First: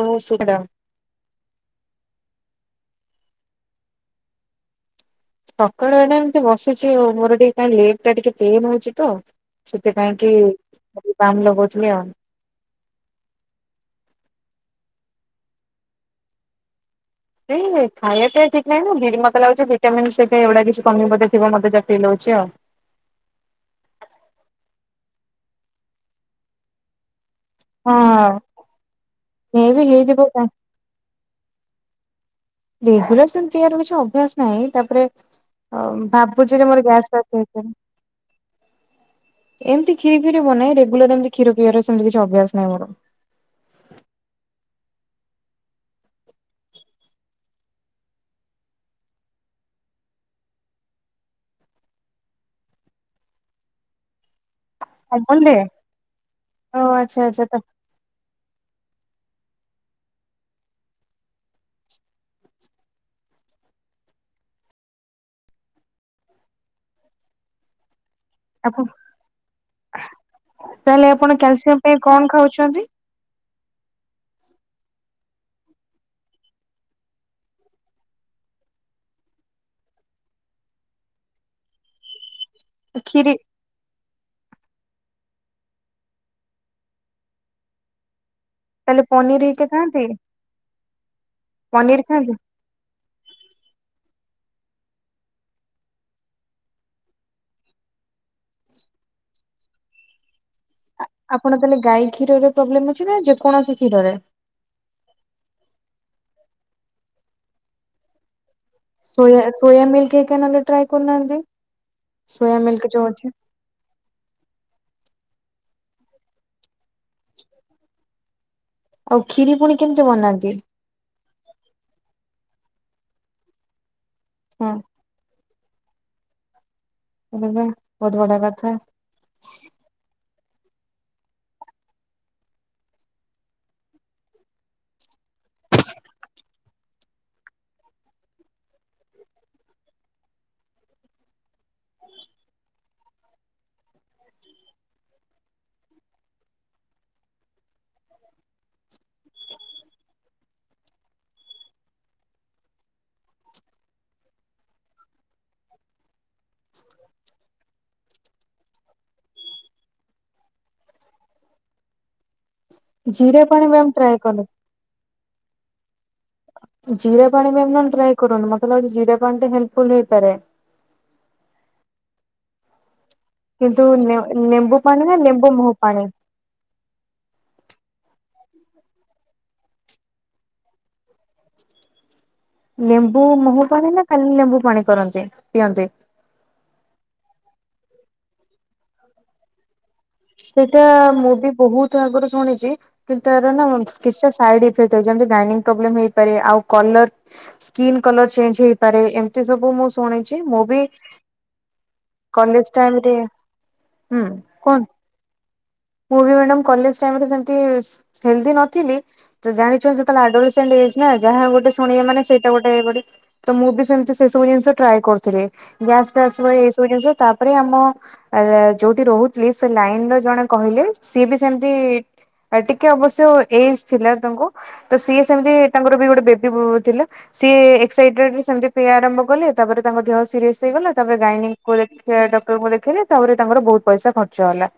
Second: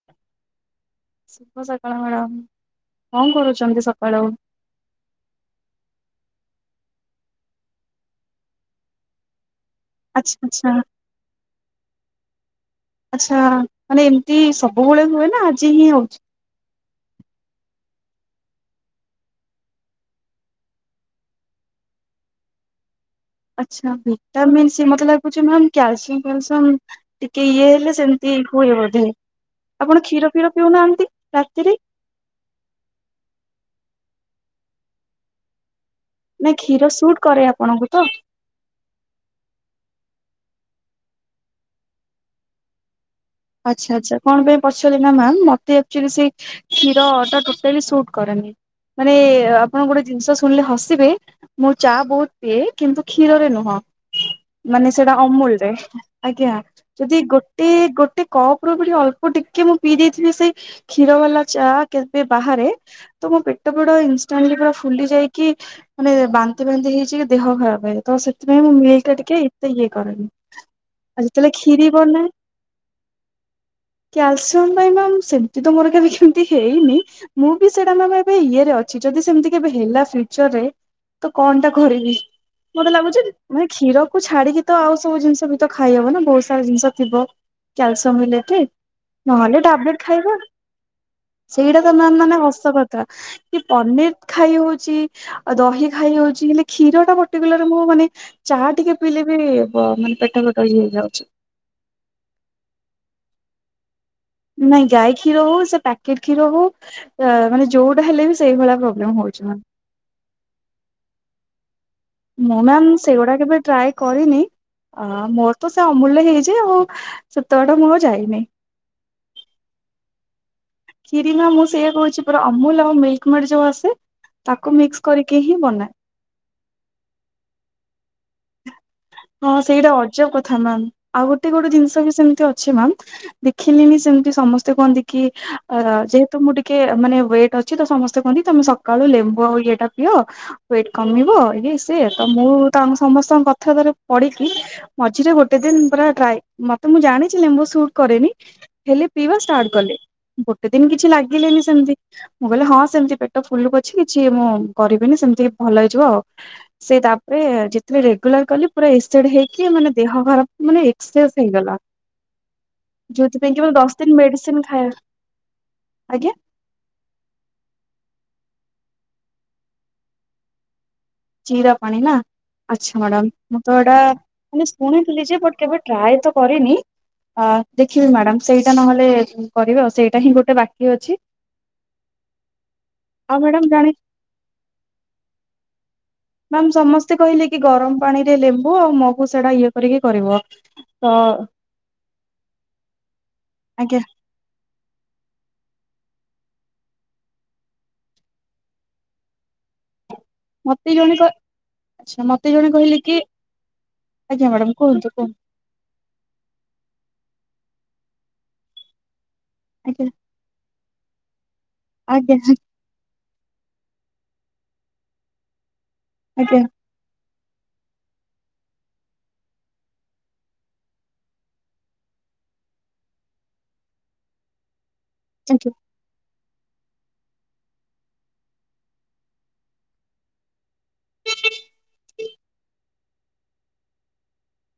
ହ ସେଟା [unintelligible] ଶୁଭ ସକାଳ ମ୍ୟାଡ଼ାମ୍, କଣ କରୁଛନ୍ତି ସକାଳୁ? ସକାଳୁ ଏଇନେ ଏମିତି ବସିଛି ଆଉ ମୋର ଟିକେ କାଇଁ ଲେଗ୍ ଟା ଟିକେ ପେନ ହଉଛି ତ। ସେଥିପାଇଁ ଆଚ୍ଛା କି ଆଚ୍ଛା ବାମ୍ ଲଗଉଥିଲି ଆଉ। ଆଚ୍ଛା ମାନେ ଏମିତି ସବୁବେଳେ ହୁଏ ନା ଆଜି ହିଁ ହଉଛି? ସେଇ ଖାଇବା ପିଇଵା ଠିକ୍ ନାହିଁ ତ ଲିରି ମତେ ଲାଗୁଛି ଭିଟାମିନ୍ ସେଇ ଅଇନା କିଛି କମି ବୋଧେ ଥିବ ମତେ ଯାହା ଫିଲ୍ ହଉଚି ଆଉ। ଆଚ୍ଛା ଭିଟାମିନ୍ସ ମତେ ଲାଗୁଚି ମାମ୍ କ୍ୟାଲସିଅମ୍ ଫୟଲସିଉମ ଟିକେ ଇଏ ହେଲେ ସେମିତି ହଁ ହୁଏ ବୋଧେ ମେ ବି ଆପଣ ହେଇଥିବ କ୍ଷୀର ତା ଫିର ପିଉନାହାନ୍ତି। ରା- ତିରେ। କ୍ଷୀର ଫିର ପିଇବାରେ କିଛି ଅଭ୍ୟାସ ନାହିଁ ତାପରେ ନାଇଁ ଭାବୁଛି ରେ ମୋର କ୍ଷୀର ଗ୍ୟାସ୍ ସୁଟ୍ କରେ ଫ୍ୟାସ [unintelligible] ଆପଣଙ୍କୁ ତ ଏମିତି ଖିରି ଫିରି ବନାଏ ରେଗୁଲାର ଏମିତି କ୍ଷୀର ପିଇବାରେ ସେମିତି କିଛି ଅଭ୍ୟାସ ନାହିଁ ମୋର। ଆଚ୍ଛା ଆଚ୍ଛା କଣ ପାଇଁ ପଚାରିଲି ନା ମାମ୍ ମତେ ୟାକଚୋଲି ସେ କ୍ଷୀର ଟା ଟୋଟାଲି ସୁଟ କରେନି ମାନେ ଆପଣ ଗୋଟେ ଜିନିଷ ଶୁଣିଲେ ହସିବେ ମୁଁ ଚା ବହୁତ୍ ପିଏ କିନ୍ତୁ କ୍ଷୀରରେ ନୁହଁ। ମାନେ ସେଇଟା ଅମୁଲ ରେ ଆଜ୍ଞା ଓ ଆଚ୍ଛା ଯଦି ଆଚ୍ଛା ତା ଗୋଟେ ଗୋଟେ ଗୋଟେ କପ ର ବୋଲି ଅଳ୍ପ ଟିକେ ମୁଁ ପିଇ ଦେଇଥିଲି ସେଇ କ୍ଷୀର ବାଲା ଚା କେବେ ବାହାରେ ତ ମୋ ପେଟ ବଡ ଇନସାଣ୍ଟଲି ପୁରା ଫୁଲି ଯାଇକି ମାନେ ବାନ୍ତି ଫାନ୍ତି ହେଇଛି କି ଦେହ ଖରାପ ତ ସେ ସେଥିପାଇଁ ମୁଁ ଆପଣ ମିଲ୍କ୍ ଟା ଟିକେ ଏତେ ଇଏ କରେନି। ଆଉ ଯେତେଲେ କ୍ଷୀରି ବନାଏ ଅଛନ୍ତି। କ୍ୟାଲସିୟମ ପାଇଁ ମାମ୍ ସେମିତି ତ ମୋର କେବେ କ୍ଷତି ହେଇନି ମୁଁ ବି ସେଟା ମାମ୍ ଏବେ ଇଏରେ ଅଛି ଯଦି ସେମିତି କେବେ ହେଲା ଫିଉଚର୍ ରେ କଣ ଟା କରିବି। ମତେ ଲାଗୁଛି କ୍ଷୀରି ମାନେ କ୍ଷୀରକୁ ଛାଡିକି ତ ଆଉ ସବୁ ଜିନିଷ ବି ତ ଖାଇବ ନା ବହୁତ ସାରା ଜିନିଷ ଥିବ କ୍ୟାଲସିୟମ ମିଲେଟରେ। ତାହେଲେ ପନିର ନହେଲେ ହେଇକା ଟ୍ୟାଵ୍ ଲେଟ ଖାଆନ୍ତି ଖାଇବା ସେଇଟା ତ ପନିର ମାମ୍ ଖାଆନ୍ତି ମାନେ ହସ ପନିର୍ ଖାଇ ହଉଛି ଆଉ ଦହି ଖାଇ ହଉଛି ହେଲେ କ୍ଷୀର ଟା ପଟିକୁଲାର ନେଲା ମୁଁ ମାନେ ଚା ଟିକେ ପିଇଲେ ବି ମାନେ ପେଟ ଫେଟ ଇଏ ହେଇଯାଉଛି। ଆପଣ ତାହେଲେ ଗାଈ କ୍ଷୀର ପ୍ରୋବ୍ଲେମ ଅଛି ନା ଯେକୌଣସି କ୍ଷୀରରେ। ନାଇଁ ଗାଈ କ୍ଷୀର ହଉ ସେ ପ୍ୟାକେଟ୍ କ୍ଷୀର ହଉ ମାନେ ଯୋଉଟା ହେଲେ ବି ସେଇଭଳିଆ ପୋ ସୋୟା ସୋୟା ମିିଲ୍ କେକ୍ ଆଣି ନହେଲେ ଟ୍ରାଇ କରୁନାହାନ୍ତି। ସୋୟା ମୁଁ ମିଲ୍କ ମାମ୍ ଯୋଉ ଅଛି। ସେଗୁଡା କେବେ ଟ୍ରାଏ କରିନି ଆ ମୋର ତ ସେ ଅମୂଲ୍ୟ ରେ ହେଇଯାଏ ଆଉ ସେତେବାଟ ମୁଁ ଆଉ ଯାଇନି। ଆଉ ଖିରି ପୁଣି କେମିତି ବନାନ୍ତି। କ୍ଷୀରୀ ମାମ୍ ମୁଁ ସେଇଆ କହୁଛି ପୁରା ଅମୁଲ ଆଉ ମିଲ୍କ ମେଡ ଯୋଉ ଆସେ ହଁ ତାକୁ ମିକ୍ସ କରିକି ହିଁ ବନାଏ। ହଉ ହେଲା ବହୁତ ବଢିଆ କଥା। ହଁ ସେଇଟା ଅଜବ କଥା ମାମ୍ ଆଉ ଗୋଟେ ଗୋଟେ ଜିନିଷ ବି ସେମତି ଅଛି ମାମ୍ ଦେଖିଲିନି ସେମିତି ସମସ୍ତେ କୁହନ୍ତି କି ଅ ଯେହେତୁ ମୁଁ ଟିକେ ମାନେ ୱେଟ ଅ ଅଛି ତ ସମସ୍ତେ କହନ୍ତି ତମେ ସକାଳୁ ଲେମ୍ବୁ ଆଉ ଇଏଟା ପିଅ ୱେଟ୍ କମିବ ଇଏ ସିଏ ତ ମୁଁ ତାଙ୍କୁ ସମସ୍ତଙ୍କ କଥାରେ ପଡିକି ମଝିରେ ଗୋଟେ ଦିନ ପୁରା ଟ୍ରାଏ ମତେ ମୁଁ ଜାଣିଛିି ମୁଁ ଲେମ୍ବୁ ସୁଟ କରେନି। ହେଲେ ପିଇବା ଷ୍ଟାର୍ଟ କଲେ ଗୋଟେ ଦିନ କିଛି ଲାଗିଲେନି ସେମିତି। ମୁଁ କହିଲି ହଁ ସେମିତି ପେଟ ଫୁଲୁ ପଛକେ କିଛି ମୁଁ କରିବିନି ସେମିତି ଭଲ ହେଇଯିବ ଆଉ। ସେ ତାପରେ ଯେ ତେଳେ ରେଗୁଲାର କଲି ପୁରା ଏକ୍ଟେଡ ହେଇକି ମାନେ ଦେହ ଖରାପ୍ ମାନେ ପୂରା ଏକ୍ସେସ ହେଇଗଲା। ଜିରା ଯୋଉଥିପାଇଁ ପାଣି କି ମ୍ୟାମ୍ ଦଶ ଟ୍ରାଏ ଦିନ କଲେ ମେଡିସିନ ଖାଇ ଆଜ୍ଞା। ଜିରା ପାଣି ବି ଆପଣ ଟ୍ରାଏ କରନ୍ତୁ ମତେ ଲାଗୁଛି ଜିରା ପାଣି ଟା ହେଲ୍ପଫୁଲ ହେଇପାରେ। ଜିରା ପାଣି ନା ଆଚ୍ଛା ମ୍ୟାଡାମ ମୁଁ ତ କିନ୍ତୁ ଏଟା ନେ ଲେମ୍ବୁ ପାଣି ନା ଶୁଣିଥିଲି ଯେ ଲେମ୍ବୁ ବଟ୍ ମହୁ କେବେ ପାଣି ଟ୍ରାଏ ତ କରିନି। ଅ ଦେଖିବେ ମ୍ୟାଡ଼ାମ ସେଇଟା ନହେଲେ କରିବେ ଆଉ ସେଇଟା ହିଁ ଗୋଟେ ବାକି ଅଛି। ଲେମ୍ବୁ ଆଉ ମ୍ୟାଡାମ ମହୁ ପାଣି ଜାଣି ନା ଖାଲି ଲେମ୍ବୁ ପାଣି କରନ୍ତି ପିଅନ୍ତିନି। ମାମ ସମସ୍ତେ କହିଲେ କି ଗରମ ପାଣି ରେ ଲେମ୍ବୁ ଆଉ ମହୁ ସେଟା ଇଏ ଏତିକି କରିବ। ସେଇଟା ତ ମୁଁ ବି ବହୁତ ଆଗରୁ ଶୁଣିଛି କିନ୍ତୁ ତାର ନା ଆଜ୍ଞା କିଛିଟା ସାଇଡ ଇ ସେଇଟା ଯେମିତି ଗାଇନିଂ ପ୍ରୋବଲେମ୍ ହେଇପାରେ ଆଉ କଲର ସ୍କିନ୍ କଲର ଚେଞ୍ଜ ହେଇପାରେ ଏମିତି ସବୁ ମୁ ଶୁଣିଛି ମୁଁ ବି ମତେ ଜଣେ କ ଆଚ୍ଛା ମତେ ଜଣେ କଲେଜ କହିଲେ ଟାଇମରେ କି ଆଜ୍ଞା ମାଡ଼ାମ କୁହନ୍ତୁ କୁହ। ମୁଁ ବି ମ୍ୟାଡ଼ମ୍ କଲେଜ ଟାଇମ୍ ରେ ସେମତି ହେଲଦି ନଥିଲି ଜାଣିଚ ଆଜ୍ଞା ଯେତେବେଳେ ଏଡଲ୍ଟ ସେ ନା ଯାହା ଗୋଟେ ଶୁଣିବେ ମାନେ ଆଜ୍ଞା ସେଇଟା ଗୋଟେ ହେଇପ ତ ମୁଁ ବି ସେମିତି ସେ ସବୁ ଜିନିଷ ଟ୍ରାଏ କରୁଥିଲି ଗ୍ୟାସ ଫ୍ୟାସ ପାଇଁ ଆଜ୍ଞା ଏଇ ସବୁ ଜିନିଷ ତାପରେ ଆମ ଯୋଉଠି ରହୁଥିଲି ସେ ଲାଇନ ର ଜଣେ କହିଲେ ସିଏ ବି ସେମତି ଟିକେ ଅବଶ୍ୟ ଏଜ୍ ଥିଲା ତାଙ୍କୁ ତ ସିଏ ସେଟା ହଉଚି ଆଜ୍ଞା। ତାଙ୍କର ବେ ଗୋଟେ ବେ ସେ ବୋ ଥିଲା ସିଏ ଏକ୍ସାଇଟେଡରେ ସେମତି ପିୟା ଆରମ୍ଭ କଲେ ତାପରେ ତାଙ୍କ ଦେହ ସିରିଏସ ହେଇଗଲା। ତାପରେ ଗାଇନୀଙ୍କି ଦେଖ ଡକ୍ଟରଙ୍କୁ ଦେଖେଇଲେ ତାପରେ ତାଙ୍କର ବହୁତ ପଇସା ଖର୍ଚ୍ଚ ହେଲା।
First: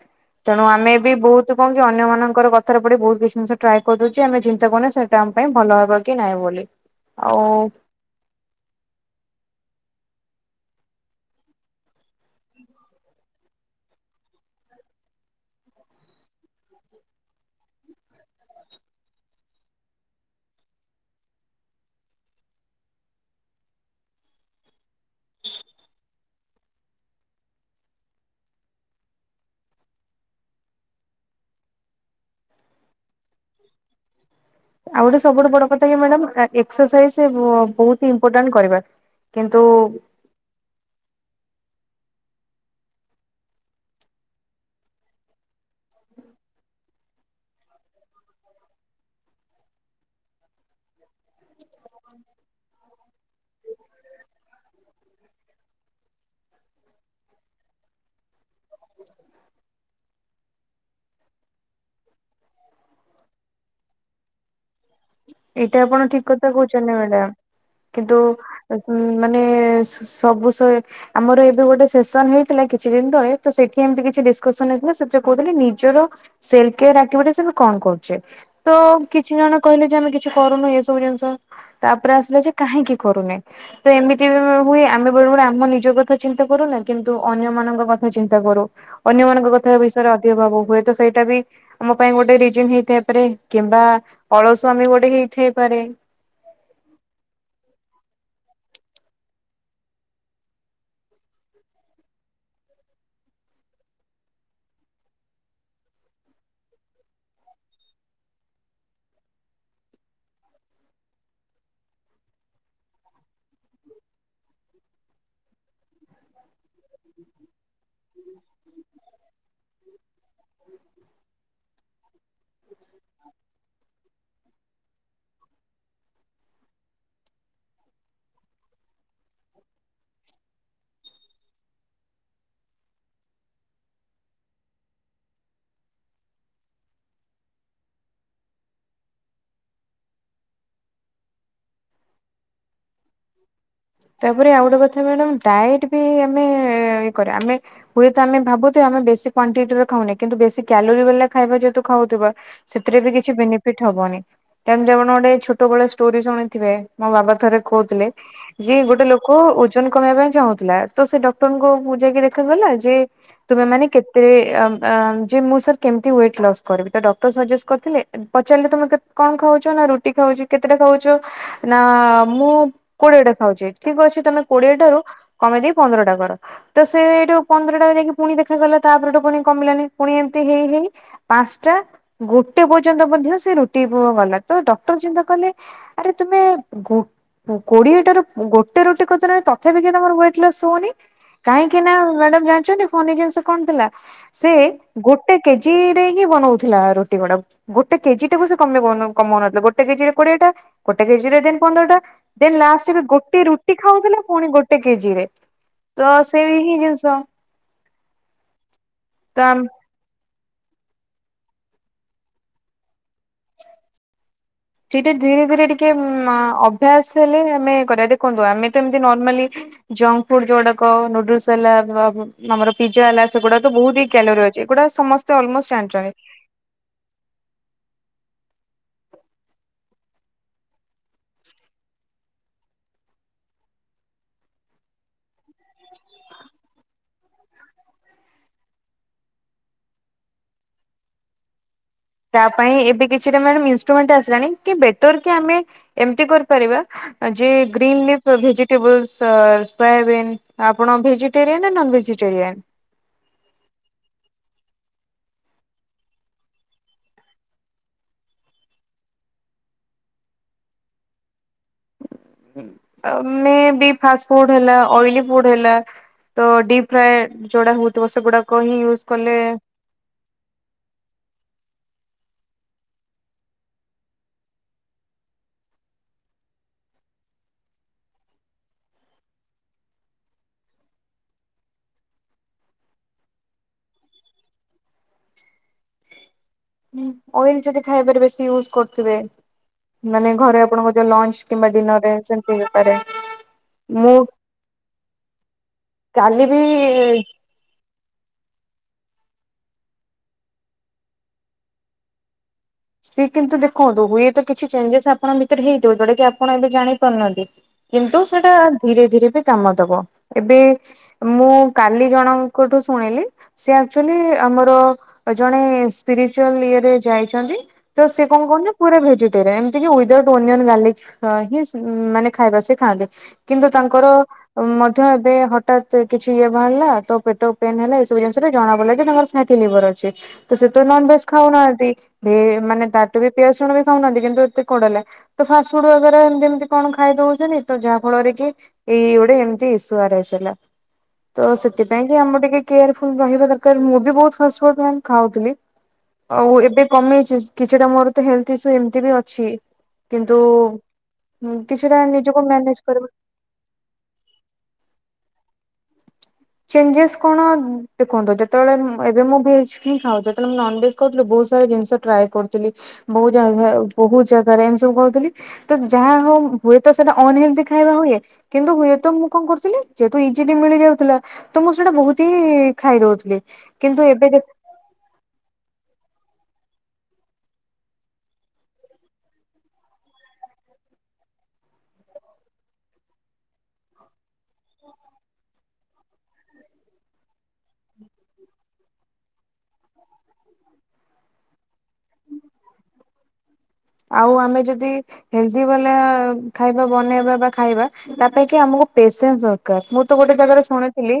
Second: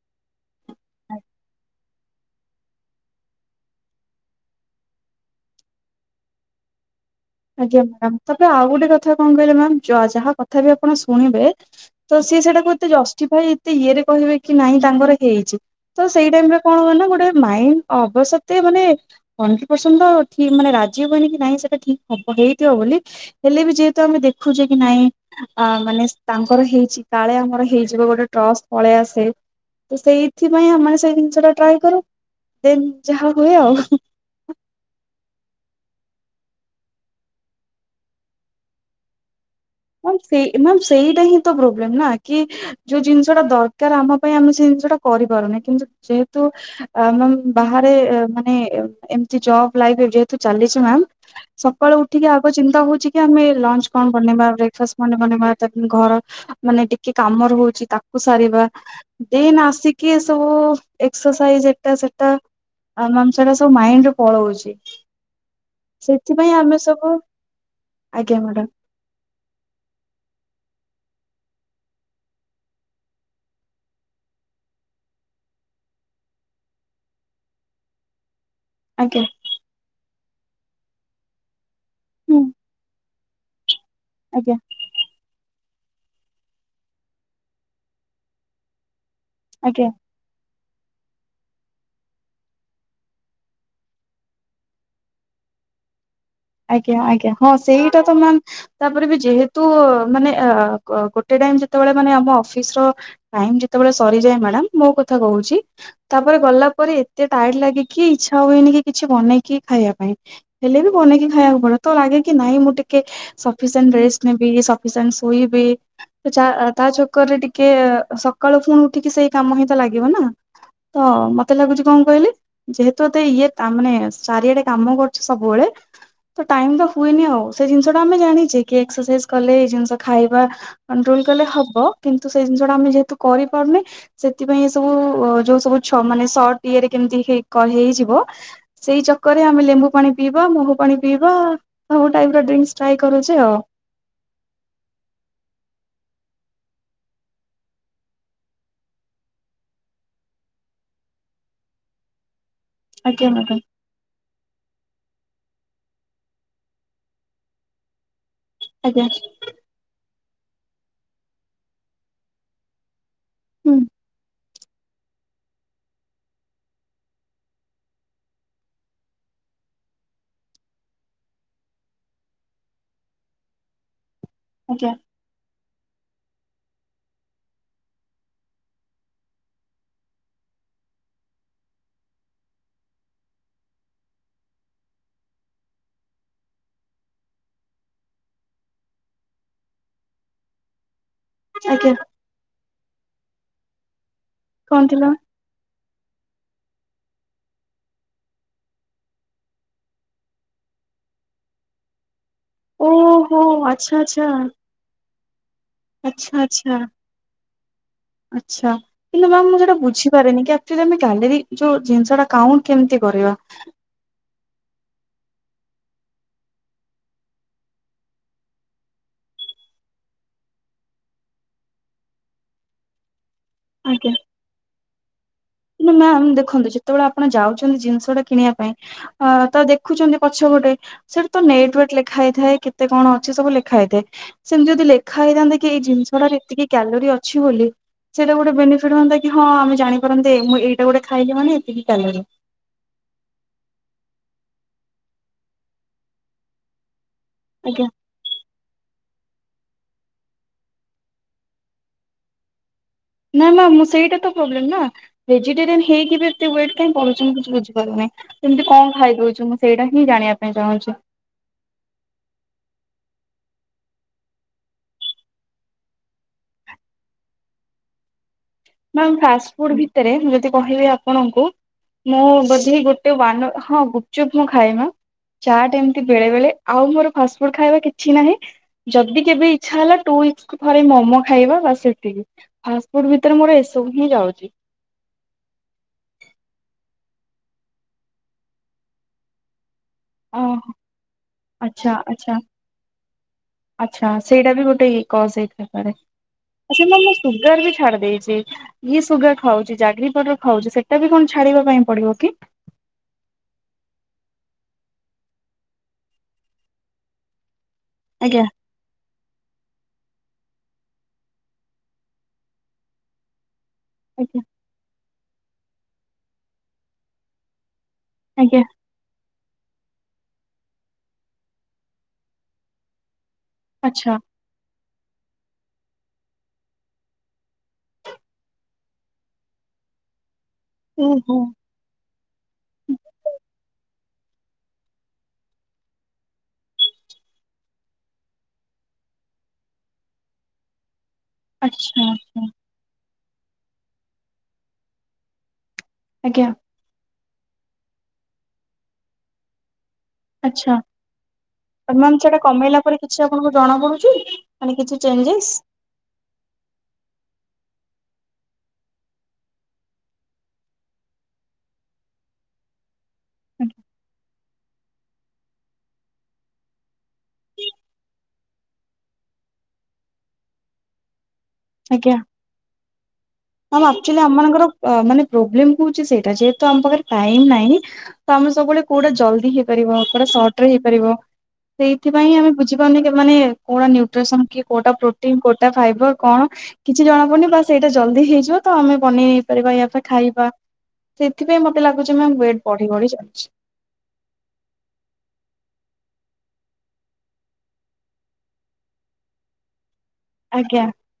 ତେଣୁ ଆମେ ବି ବହୁତ କମ କି ଅନ୍ୟମାନଙ୍କର କଥାରେ ପଡି ବହୁତ କିଛି ଜିନିଷ ଟ୍ରାଏଦଉଚେ ଯେ ଆମେ ଚିନ୍ତା କରେ ସେଟା ଆମ ପାଇଁ ଭଲ ହବ କି ନାହିଁ ବୋଲି। ଆଉ ଆଜ୍ଞା ମ୍ୟାମ୍ ତ ଆଉ ଗୋଟେ କଥା କଣ କହିଲେ ମ୍ୟାମ୍ ଯାହା କଥା ବି ଆପଣ ଶୁଣିବେ ତ ସିଏ ସେଟାକୁ ଏତେ ଜଷ୍ଟିଫାଇ ଏତେ ଇଏରେ କହିବେ କି ନାଇଁ ତାଙ୍କର ହେଇଛି। ତ ସେଇ ଟାଇମ ରେ କଣ କହିଲ ଗୋଟେ ମାଇଣ୍ଡ ଅବଶ୍ୟ ସେତେ ମାନେ ହଣ୍ଡେଡ୍ ପରସେଣ୍ଟ ତ ଠିକ ମାନେ ରାଜି ହୁଏନି କି ନାହିଁ ସେଟା ଠିକ୍। ହବ ହେଇଯ ବୋଲି ହେଲେ ବି ଯେହେତୁ ଆମେ ଦେଖୁଛେ କି ନାଇଁ। ଅ ମାନେ ତାଙ୍କର ହେଇଛି କାଳେ ଆମର ହେଇଯିବ ଗୋଟେ ଟ୍ରଷ୍ଟ ପଳେଇ ଆସେ। ସେଇଥିପାଇ ଆମେ ମାନେ ସେଇ ଜିନିଷ ଟା ଟ୍ରାଏ କରୁ ଦେନ୍ ଯାହା ହୁଏ ଆଉ। ଆଉ ଗୋଟେ ସବୁଠୁ ବଡ କଥା କି ମ୍ୟାଡମ୍ ଏକ୍ସରସାଇଜ ବହୁତ ଇମ୍ପୋଟାଣ୍ଟ କରିବା। କିନ୍ତୁ ସେଇ ମାମ୍ ସେଇଟା ହିଁ ତ ପ୍ରୋବ୍ଲେମ୍ ନା କି ଯୋଉ ଜିନିଷ ଟା ଦରକାର ଆମ ପାଇଁ ଆମେ ସେ ଜିନିଷ ଟା କରିପାରୁନେଇ କିନ୍ତୁ ଯେହେତୁ ଅ ମାମ ବାହାରେ ମାନେ ଏ ଏମିତି ଜବ୍ ଲାଇଫି ଯେହେତୁ ଚାଲିଚି ମାମ୍। ସକାଳୁ ଉଠିକି ଆଗ ଚିନ୍ତା ହଉଛି କି ଆମେ ଲଞ୍ଚ କଣ ବନେଇବା ବ୍ରେକ ଫାଷ୍ଟ ମାନେ ବନେଇବା ଘର ମାନେ ଟିକେ କାମ ରଉଛି ତାକୁ କୁ ସାରିବା ଦେନ୍ ଆସିକି ଏ ସବୁ ଏକ୍ସସାଇଜ ଏ ଏଟା ସେଟା ଆ ମାମ୍ ସେରା ସବୁ ମାଇଣ୍ଡରେ ପଳଉଛି। ଏଇଟା ଆପଣ ଠିକ କଥା ସେଥିପାଇଁ ଆମେ କହୁଛନ୍ତି ସବୁ ଆଜ୍ଞା ମ୍ୟାମ୍। ଉ ମାନେ ସ ସବୁ ସଇକି ଆମର ଏବେ ଗୋଟେ ସେସନ ହେଇଥିଲା କିଛି ଦିନ ତଳେ ତ ସେଠି ଏମିତି କିଛି ଡିସକସନ ହେଇଥିଲା ସେ କହୁଥିଲେ ନିଜର ସେଲ କେୟାର ଅକ୍ଟିବିଟିସ ଆମେ କଣ କରୁଚି ତ ଆଜ୍ଞା କିଛି ଜଣ କହିଲେ ଯେ ଆମେ କିଛି କରୁନୁ ଏସବୁ ଜିନିଷ ତାପରେ ହୁଁ ଆସିଲେ ଯେ କାହିଁକି କରୁନେ ତ ଏମିତି ଆଜ୍ଞା। ହୁ ଆମେ ବେଳେ ବେଳେ ଆମ ନିଜ କଥା ଚିନ୍ତା କରୁନା କିନ୍ତୁ ଅନ୍ୟମାନଙ୍କ କଥା ଚିନ୍ତା କରୁ ଅନ୍ୟମାନ। ତୋ କଥା ଆଜ୍ଞା ବିଷୟରେ ଅଧିକ ଭା ବୋଉ କୁହେତ ସେଇ। ଟା ବି ମୋ ପାଇଁ ଗୋଟେ ରିଜିନ ହେଇଥାଇପାରେ କିମ୍ବା ଅଳସ ଆମେ ଗୋଟେ ହେଇଥାଇପାରେ। ଆଜ୍ଞା ଆଜ୍ଞା ହଁ ସେଇଟା ତ ମ ମାମ। ତାପରେ ବି ଯେହେତୁ ମାନେ ଆ ଗୋଟେ ଟାଇମ ଯେତେବେଳେ ମାନେ ଆମ ଅଫିସ ର ଟାଇମ ଯେତେବେଳେ ସରିଯାଏ ମାଡ଼ାମ ମୋ କଥା କହୁଛି। ତାପରେ ଗଲା ପରେ ଏତେ ଟାଇଡ ଲାଗିକି ଇଚ୍ଛା ହୁଏନି କି କିଛି ବନେଇକି ଖାଇବା ପାଇଁ। ହେଲେ ବି ବନେଇକି ଖାଇବାକୁ ପଡେ ତ ଲାଗେ କି ନାଇଁ ମୁଁ ଟିକେ ସଫିସେଣ୍ଟ ରେଷ୍ଟ ନେବି ସଫିସେଣ୍ଟ ଶୋଇବି। ଚା ତା ଚକରରେ ଟିକେ ସକାଳୁ ପୁଣି ଉଠିକି ସେଇ କାମ ହିଁ ତ ଲାଗିବ ନା। ହଁ ମତେ ଲାଗୁଛି କଣ କହିଲି ଯେହେତୁ ଏତେ ଇଏ ତା ମାନେ ଚାରିଆଡେ କାମ କରୁଛି ସବୁବେଳେ। ତ ଟାଇମ ତ ହୁଏନି ଆଉ ସେ ଜିନିଷ ଟା ଆମେ ଜାଣିଛେ କି ଏକ୍ସରସାଇଜ କଲେ ଏଇ ଜିନିଷ ଖାଇବା। କଣ୍ଟ୍ରୋଲ କଲେ ହବ କିନ୍ତୁ ସେ ଜିନିଷ ଆମେ ଯେହେତୁ କରିପାରୁନେ। ସେଥିପାଇଁ ଏ ସବୁ ଅ ଯୋଉ ସବୁ ଛ ମାନେ ସର୍ଟ ତିଆରି କେମିତି ହେଇ କରିହେଇଯିବ। ସେଇ ଚକରେ ଆମେ ଲେମ୍ବୁ ପାଣି ପିଇବା ମହୁ ପାଣି ପିଇବା ସବୁ ଟାଇମ ରେ ଡ୍ରିଙ୍କସ ଟ୍ରାଏ କରୁଛି ଆଉ। ତାପରେ ଆଉ ଗୋଟେ କଥା ମାଡ଼ାମ ଟାଇଟି ବି ଆମେ ଇଏକରିବା ଆମେ। ହୁଏତ ଆମେ ଭାବୁଥିବା ଆମେ ବେଶୀ କ୍ୱାଣ୍ଟିରେ ଖାଉନେ କିନ୍ତୁ ବେଶୀ କ୍ୟାଲୋରିୀ ବାଲା ଖାଇବା ଯେହେତୁ ଖାଉଥିବା। ସେଥିରେ ବି ଆଜ୍ଞା କିଛି ମ୍ୟାଡାମ ବେନିଫିଟ୍। ହବନି ତମେ ଗୋଟେ ଛୋଟବେଳେ ଗୋଟେ ଷ୍ଟୋରି ଶୁଣିଥିବେ ମୋ ବାବା ଥରେ କହୁଥିଲେ। ଯିଏ ଗୋଟେ ଆଜ୍ଞା ଲୋକ ଓଜନ କମେଇବା ପାଇଁ ଚାହୁଥିଲା ତ ସେ ଡକ୍ଟରଙ୍କ ଙ୍କୁ ଯାଇକି ଦେଖାଗଲା ଯେ। ତୁମେ ହୁଁ ମାନେ କେତେ‌ ଆମ୍। ଆମ୍‌ ଯେ ମୁଁ ସାର କେମିତି ୱେଟ ଲସ କରିବି ତ ଡକ୍ଟର ସଜେଷ୍ଟ କରିଥିଲେ। ପଚାରିଲେ ତମେ କେ କଁ ଖାଉଛ ନା ରୁଟି ଖାଉଛ କେତେଟା ଖାଉଛ ନା ମୁଁ। କୋଡିଏଟା ଖାଉଛି ଠିକ ଅଛି ତମେ କୋଡିଏ ଆଜ୍ଞା ଟାରୁ କମେଇ ଦେଇେ ପନ୍ଦରଟା କର। ତ ସେ ଏଇଠୁ ପନ୍ଦରଟା ଯାଇକି ପୁଣି ଦେଖା କଲା ତା ପରେ ଠୁ ପୁଣି କମିଲାନି ପୁଣି ଏମିତି ହେଇ ହେଇ। ପାଞ୍ଚଟା ଗୋଟେ ପର୍ଯ୍ୟନ୍ତ ମଧ୍ୟ ସେ ରୁଟି ଗଲା ତ ଡକ୍ଟର ଚିନ୍ତା କଲେ। ଆରେ ତୁମେ ଗୋ କୋଡିଏ ଟାରୁ ର ଗୋଟେ ରୁଟି କତିରେ ହେଲଣି ତଥାପି କାଇଁ ତମର ୱଟ୍ ଲସ ହଉନି। କାହିଁକି ନା ଆଜ୍ଞା ମ୍ୟାଡାମ ଜାଣିଛନ୍ତି ଫନି ଜିନିଷ କଣ ଥିଲା ସେ କଣ ଗୋ ଥିଲା ଗୋଟେ କେଜି ରେ ହିଁ ବନଉଥିଲା ରୁଟି ଗୁଡାକୁ। ଗୋଟେ କେଜି ଟାକୁ ସେ କମେଇ ପାରୁ ନ କମାଉ ନଥିଲା ଗୋଟେ କେଜି ରେ କୋଡିଏ ଟା ଗୋଟେ କେଜିରେ ଦେନ ଦେ ପନ୍ଦରଟା। ଦେନ୍ ଲାଷ୍ଟ ଓହୋ ଗୋଟେ ରୁଟି ଆଚ୍ଛା ଖାଉଥିଲା ପୁଣି ଗୋଟେ କେଜିରେ। ତ ଆଛା ସେଇ ହିଁ ଆଛା ଜିନିଷ ଆଛା ହେଲେ ତ ମ୍ୟାମ୍ ମୁଁ ସେଟା ବୁଝି ପାରିନି କି ଆକ୍ ତୁ ଯେମିତି କ୍ୟାଲେର ଯୋଉ ଜିନିଷ ଟା କାଉଣ୍ଟ କେମିତି କରିବ। ସେଇଟା ଧୀରେ ଧୀରେ ଟିକେ ଉଁ ଆଁ ଅଭ୍ୟାସ ହେଲେ ଆମେ କରିବା ଦେଖନ୍ତୁ ଆମେ ତ ଏମତି ନର୍ମାଲି। ଜଙ୍କ ଫୁଡ ଯୋଉ ଗୁଡାକ ନୁଡୁଲସ୍ ହେଲା ଆମର ପିଜା ହେଲା। ସେଗୁଡା ତ ବହୁତ ହି ଆଜ୍ଞା କ୍ୟାଲୋରି ଅଛି ଏଗୁଡା ସମସ୍ କିନ୍ତୁ ମ୍ୟାାମ ଦେଖନ୍ତୁ ଯେତେ ବେଳେ ଆପଣ ଯାଉଛନ୍ତି ଜିନିଷ ଟା କିଣିବା ପାଇଁ। ଅ ତ ଦେଖୁଛନ୍ତି ପଛ ପଟେ। ସେଠି ତ ନେଟ ୱେଟ ଲେଖା ହେଇଥାଏ କେତ କଣ ଅଛି ସବୁ ଲେଖା ହେଇଥାଏ। ସେମିତି ଯଦି ଲେଖା ହେଇଥାନ୍ତା କି ଏଇ ଜିନିଷଟାର ଏତିକି କ୍ୟଲୋରୀ ଅଛି ବୋଲି। ସେଇଟା ଗୋଟେ ବେନିଫିଟ୍ ହଅନ୍ତା କି ହଁ ଆମେ ଜାପାରନ୍ତେ ମୁଁ ଏଇଟା ଗୋଟେ ଖାଇଲି ମାନେ ଏତିକି କ୍ୟାଲୋରି। ତା ପାଇଁ ଏବେ କିଛି ଟା ଇନଷ୍ଟୃମେଣ୍ଟ ଆସିଲାଣି କି ବେଟର କି ଆମେ ଏମତି କରିପାରିବା। ଯେ ଆଜ୍ଞା ଗ୍ରୀନ ଲିପ୍ ର ଭେଜିଟେବୁଲ୍ସ ସୋୟାବିନ ଆପଣ ଭେଜିଟେରିଆନ୍ ନା ନନ ଭେଜିଟେରିଆନ୍। ନା ନା ମୁଁ ସେଇଟା ତ ପ୍ରୋବ୍ଲେମ ନା ଭେଜିଟେରିୟନ ହେଇକି ବି ଏତେ ୱଟ କାଇଁ ବଢୁଛି ମୁଁ କିଛି ବୁଝିପାରୁନି। ଏମିତି କଣ ଖାଇଦଉଛି ମୁଁ ସେଇଟା ହିଁ ଜାଣିବା ପାଇଁ ଚାହୁଁଛି। ଆମେ ବି ଫାଷ୍ଟ ଫଡ ହେଲା ଅଏଲି ଫୁଡ ହେଲା। ତ ଡିପ୍ ଫ୍ରାଏ ଯୋଉଡା ହଉଥିବ ସେଗୁଡା। ମାମ୍ ଫାଷ୍ଟ ଫୁଡ ଭିତରେ ମୁ ଯଦି କହିବି ଆପଣଙ୍କୁ। ମୁଁ ବୋଧି ଗୋଟେ ୱନ ଅ ହଁ ଗୁପଚୁପ ମୁଁ ଖାଏ ମୁଁ। ଚାଟ୍ ଏମତି ବେଳେ ବେଳେ ଆଉ ମୋର ଫାଷ୍ଟଫୁଡ ଖାଇବା କିଛି ନାହିଁ। ଯଦି କେବେ ଇଛା ହେଲା ଟୁ ଉଇକ୍ସ ଥରେ ମୋମୋ ଖାଇବା ବାସ ସେତିକି ଫାଷ୍ଟ ଫୁଡ୍ ଭି ତରେ ମୋର ଏସବୁ ହିଁ ଯାଉଛି। ହୁଁ ଅଏଲ ଯଦି ଖାଇବାରେ ବେଶୀ ୟୁଜ୍ କରଥିବେ। ମାନେ ଘରେ ଓହୋ ଆପଣଙ୍କ ଯୋଉ ଲଞ୍ଚ କିମ୍ବା ଡିନରରେ ସେମତି ହେଇପାରେ। ଆଛା ମୁଁ ସେଇଟା ବି ଗୋଟେ ଇ କଜ ହେଇ ଥାଇପରେ କାଲି ଆଛା ମାମ୍ ମୁଁ ବି ସୁଗାର ବି ଛାଡି ଦେଇଛି। ଇଏ ସୁଗାର ଖାଉଛି ଜାଗରି ପାଉଡର ଖାଉଛି ସେଟା ବି କଣ ଛାଡିବା ପାଇଁ ପଡିବ କି। ସିଏ କିନ୍ତୁ ଦେଖନ୍ତୁ ହୁଏ ତ କିଛି ଚେଞ୍ଜେସ ଆପଣଙ୍କ ଭିତରେ ହେଇଥିବ ଯୋଉ ଟା କି ଆପଣ ଏବେ ଜାଣି ପାରୁନାହାନ୍ତି। କିନ୍ତୁ ଆଜ୍ଞା ସେଇଟା ଧୀରେ ଧୀରେ ବି। କାମ ଦବ ଏବେ ମୁଁ କାଲି ଜଣଙ୍କଠୁ ଶୁଣିଲି ସେ ଆକ୍ଚୁଆଲି। ଆଜ୍ଞା। ମୋର ଜଣେ ସ୍ପିରିଚୁଆଲ ଇଏରେ ଯାଇଛନ୍ତି ତ ସେ କଣ ଆଜ୍ଞା କହ ପୁରା ଭେଜିଟେରିୟନ ଏମିତି କି ୱିଦାଉଟ୍ ଓନିଅନ ଗାର୍ଲିକ ହିଁ ମାନେ ଖାଇବା ସେ ଖାଆନ୍ତି। କିନ୍ତୁ ତାଙ୍କର ଆଚ୍ଛା ମଧ୍ୟ ଏବେ ହଠାତ୍ କିଛି ଇଏ ବାହାରିଲା ତ ପେଟ ପେନ୍ ହେଲା ଏସବୁ ଜିନିଷରେ ଜଣାପଡ଼ିଲା ଯେ ତାଙ୍କର [unintelligible] ଲିଭର ଅଛି ତ ସେ ତ ନନ ଭେଜ ଓହୋ ଖାଉନାହାନ୍ତି ମାନେ ତାଠୁ ବି ପିଆ ଶୁଣ ବି ଖାଉନାହାନ୍ତି କିନ୍ତୁ ଏତେ କୋଡଲେ। ତ ଫାଷ୍ଟ ଫୁଡ ଏମତି ଏମତି କଣ ଖାଇ ଦଉଛନ୍ତି ତ ଯାହା ଫଳରେ କି ଏଇ ଗୋଟେ ଏମିତି ଏସୁଆର ହେଇସିଲା ତ ସେଥିପାଇଁ ଆଚ୍ଛା ଯେ ଆମ ଆଚ୍ଛା। ଟିକେ କେୟାରଫୁଲ ରହିବା ଦରକାର ମୁଁ ବି ବହୁତ ଫାଷ୍ଟ ଫୁଡ ମ ଖାଉଥିଲି ଆଜ୍ଞା ଆଉ ଏବେ କମେଇଛି। କିଛିଟା ମୋର ତ ହେଲ୍ଥ ଇସ୍ୟୁ ଏମିତି ବି ଅଛି। କିନ୍ତୁ ଆଚ୍ଛା କିଛିଟା ମ୍ୟାମ୍ ସେଟା ନିଜକୁ କମେଇଲା ମ୍ୟାନେଜ ପରେ କରିବା। କିଛି ଆପଣଙ୍କୁ ଜଣା ପଡୁଛି ମାନେ କିଛି ଚେଞ୍ଜେସ୍? ଚେଞ୍ଜେସ୍ କଣ ଦେଖନ୍ତୁ ଯେତେବେଳେ ଏବେ ମୁଁ ଭେଜ ହିଁ ଖାଉ ଯେତେବେଳେ ନନ୍ ଭେଜ୍ କହୁଥିଲୁ ବହୁତ ସାରା ଜିନିଷ ଟ୍ରାଏ କରୁଥିଲି ବହୁ ଜା ବହୁତ ଜାଗାରେ ଏମିତି ସବୁ କହୁଥିଲି ତ ଯାହା ହ ହୁଏ ତ ସେଇଟା ଅନହେଲଦି ଖାଇବା ହୁଏ କିନ୍ତୁ ହୁଏତ ମୁଁ କଣ କରୁଥିଲି ଯେହେତୁ ଇଜିଲି ମିଳି ଯାଉଥିଲା ତ ମୁଁ ସେଇଟା ଆଜ୍ଞା। ବହୁତ ହି ଖାଇଦଉଥିଲି କିନ୍ତୁ ଏବେ ଅ ମାନେ ପ୍ରୋବ୍ଲେମ କହୁଛି ସେଇଟା ଯେହେତୁ ଆମ ପାଖରେ ଟାଇମ୍ ନାହିଁ ତ ଆମେ ସବୁବେଳେ କୋଉଟା ଜଲଦି ହେଇପାରିବ କୋଉଟା ସର୍ଟ ରେ ହେଇପାରିବ ସେଇଥିପାଇଁ ଆମେ ବୁଝିପାରୁନି ମାନେ କୋଉଟା ନ୍ୟୁଟ୍ରସନ କି କୋଉଟା ପ୍ରୋଟିନ କୋଉଟା ଫାଇବର କଣ କିଛି ଜଣା ପୁନି ବା ସେଇଟା ଜଲଦି ହେଇଯିବ ତ ଆମେ ବନେଇ ନେଇେଇ ପାରିବା ୟା ପାଇଁ ଖାଇବା ସେଥିପାଇଁ ମତେ ଲାଗୁଛି ମୋ ୱେଟ୍ ବଢି ବଢି ଚାଲିଛି। ଆଉ ଆମେ ଯଦି ହେଲଦି ବ ଖାଇବା ବନେଇବା ବା ଖାଇବା ତା ପାଇଁ କି ଆମକୁ ପେସେନ୍ସ ଅ [unintelligible] ମୁଁ ତ ଗୋଟେ ଜାଗାରେ ଆଜ୍ଞା ଶୁଣିଥିଲି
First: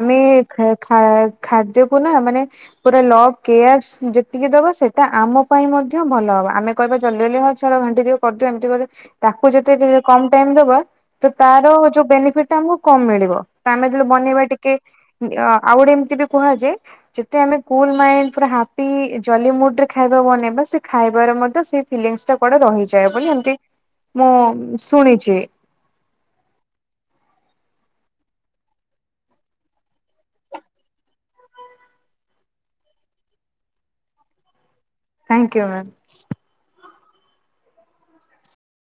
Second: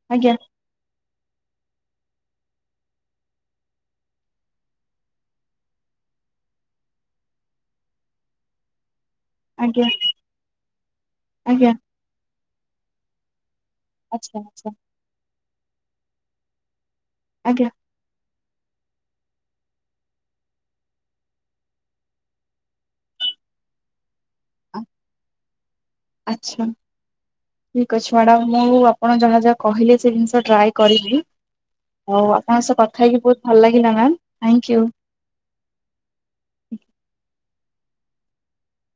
ଆମେ ଆଜ୍ଞା ଖ ଖାଦ୍ୟକୁ ନା ମାନେ ପୁରା ଲ କେୟାର ଯେତିକି ଦବା ସେଇଟା ଆମ ପାଇଁ ମଧ୍ୟ ଭଲ ହବ ଆମେ କହିବା ଜଲ୍ଦି ଜଲ୍ଦି ହ ଛାଳ ଘାଣ୍ଟି ଦିଉ କରିଦୁ ଏମିତି ଗ ତାକୁ ଆଜ୍ଞା ଯଦି କମ ଟାଇମ ଦବା ତ ଆଜ୍ଞା ତାର ଯୋଉ ବେନିଫିଟ ଆମକୁ କମ ମିଳିବ। ଆମେ ଯେଳେ ଆଚ୍ଛା ବନେଇବା ଆଚ୍ଛା ଟିକେ ଆଉ ଗୋଟେ ଏମତି ବି କୁହାଯାଏ ଯେତେ ଆମେ ଆଜ୍ଞା କୁଲ ମାଇ ହ ଜ ମୁରେ ଖାଇବା ବନେଇବା ସେ ଖାଇବାର ସୋ ଡେ ରହିଯାଏ ବୋଲି ଏମତି ମୁଁ ଶୁଣିଛି। ଆଛା। ଠିକ୍ ଅଛି ମ୍ୟାଡ଼ାାମ ମୁଁ ଆପଣ ଯାହା ଯାହା କହିଲେ ସେ ଜିନିଷ ଟ୍ରାଏ କରିବି। ହଉ ଆପଣଙ୍କ ସହ କଥା ହେଇକି ବହୁତ ଭଲ ଲାଗିଲା ma'am thank you. Thank you ma'am.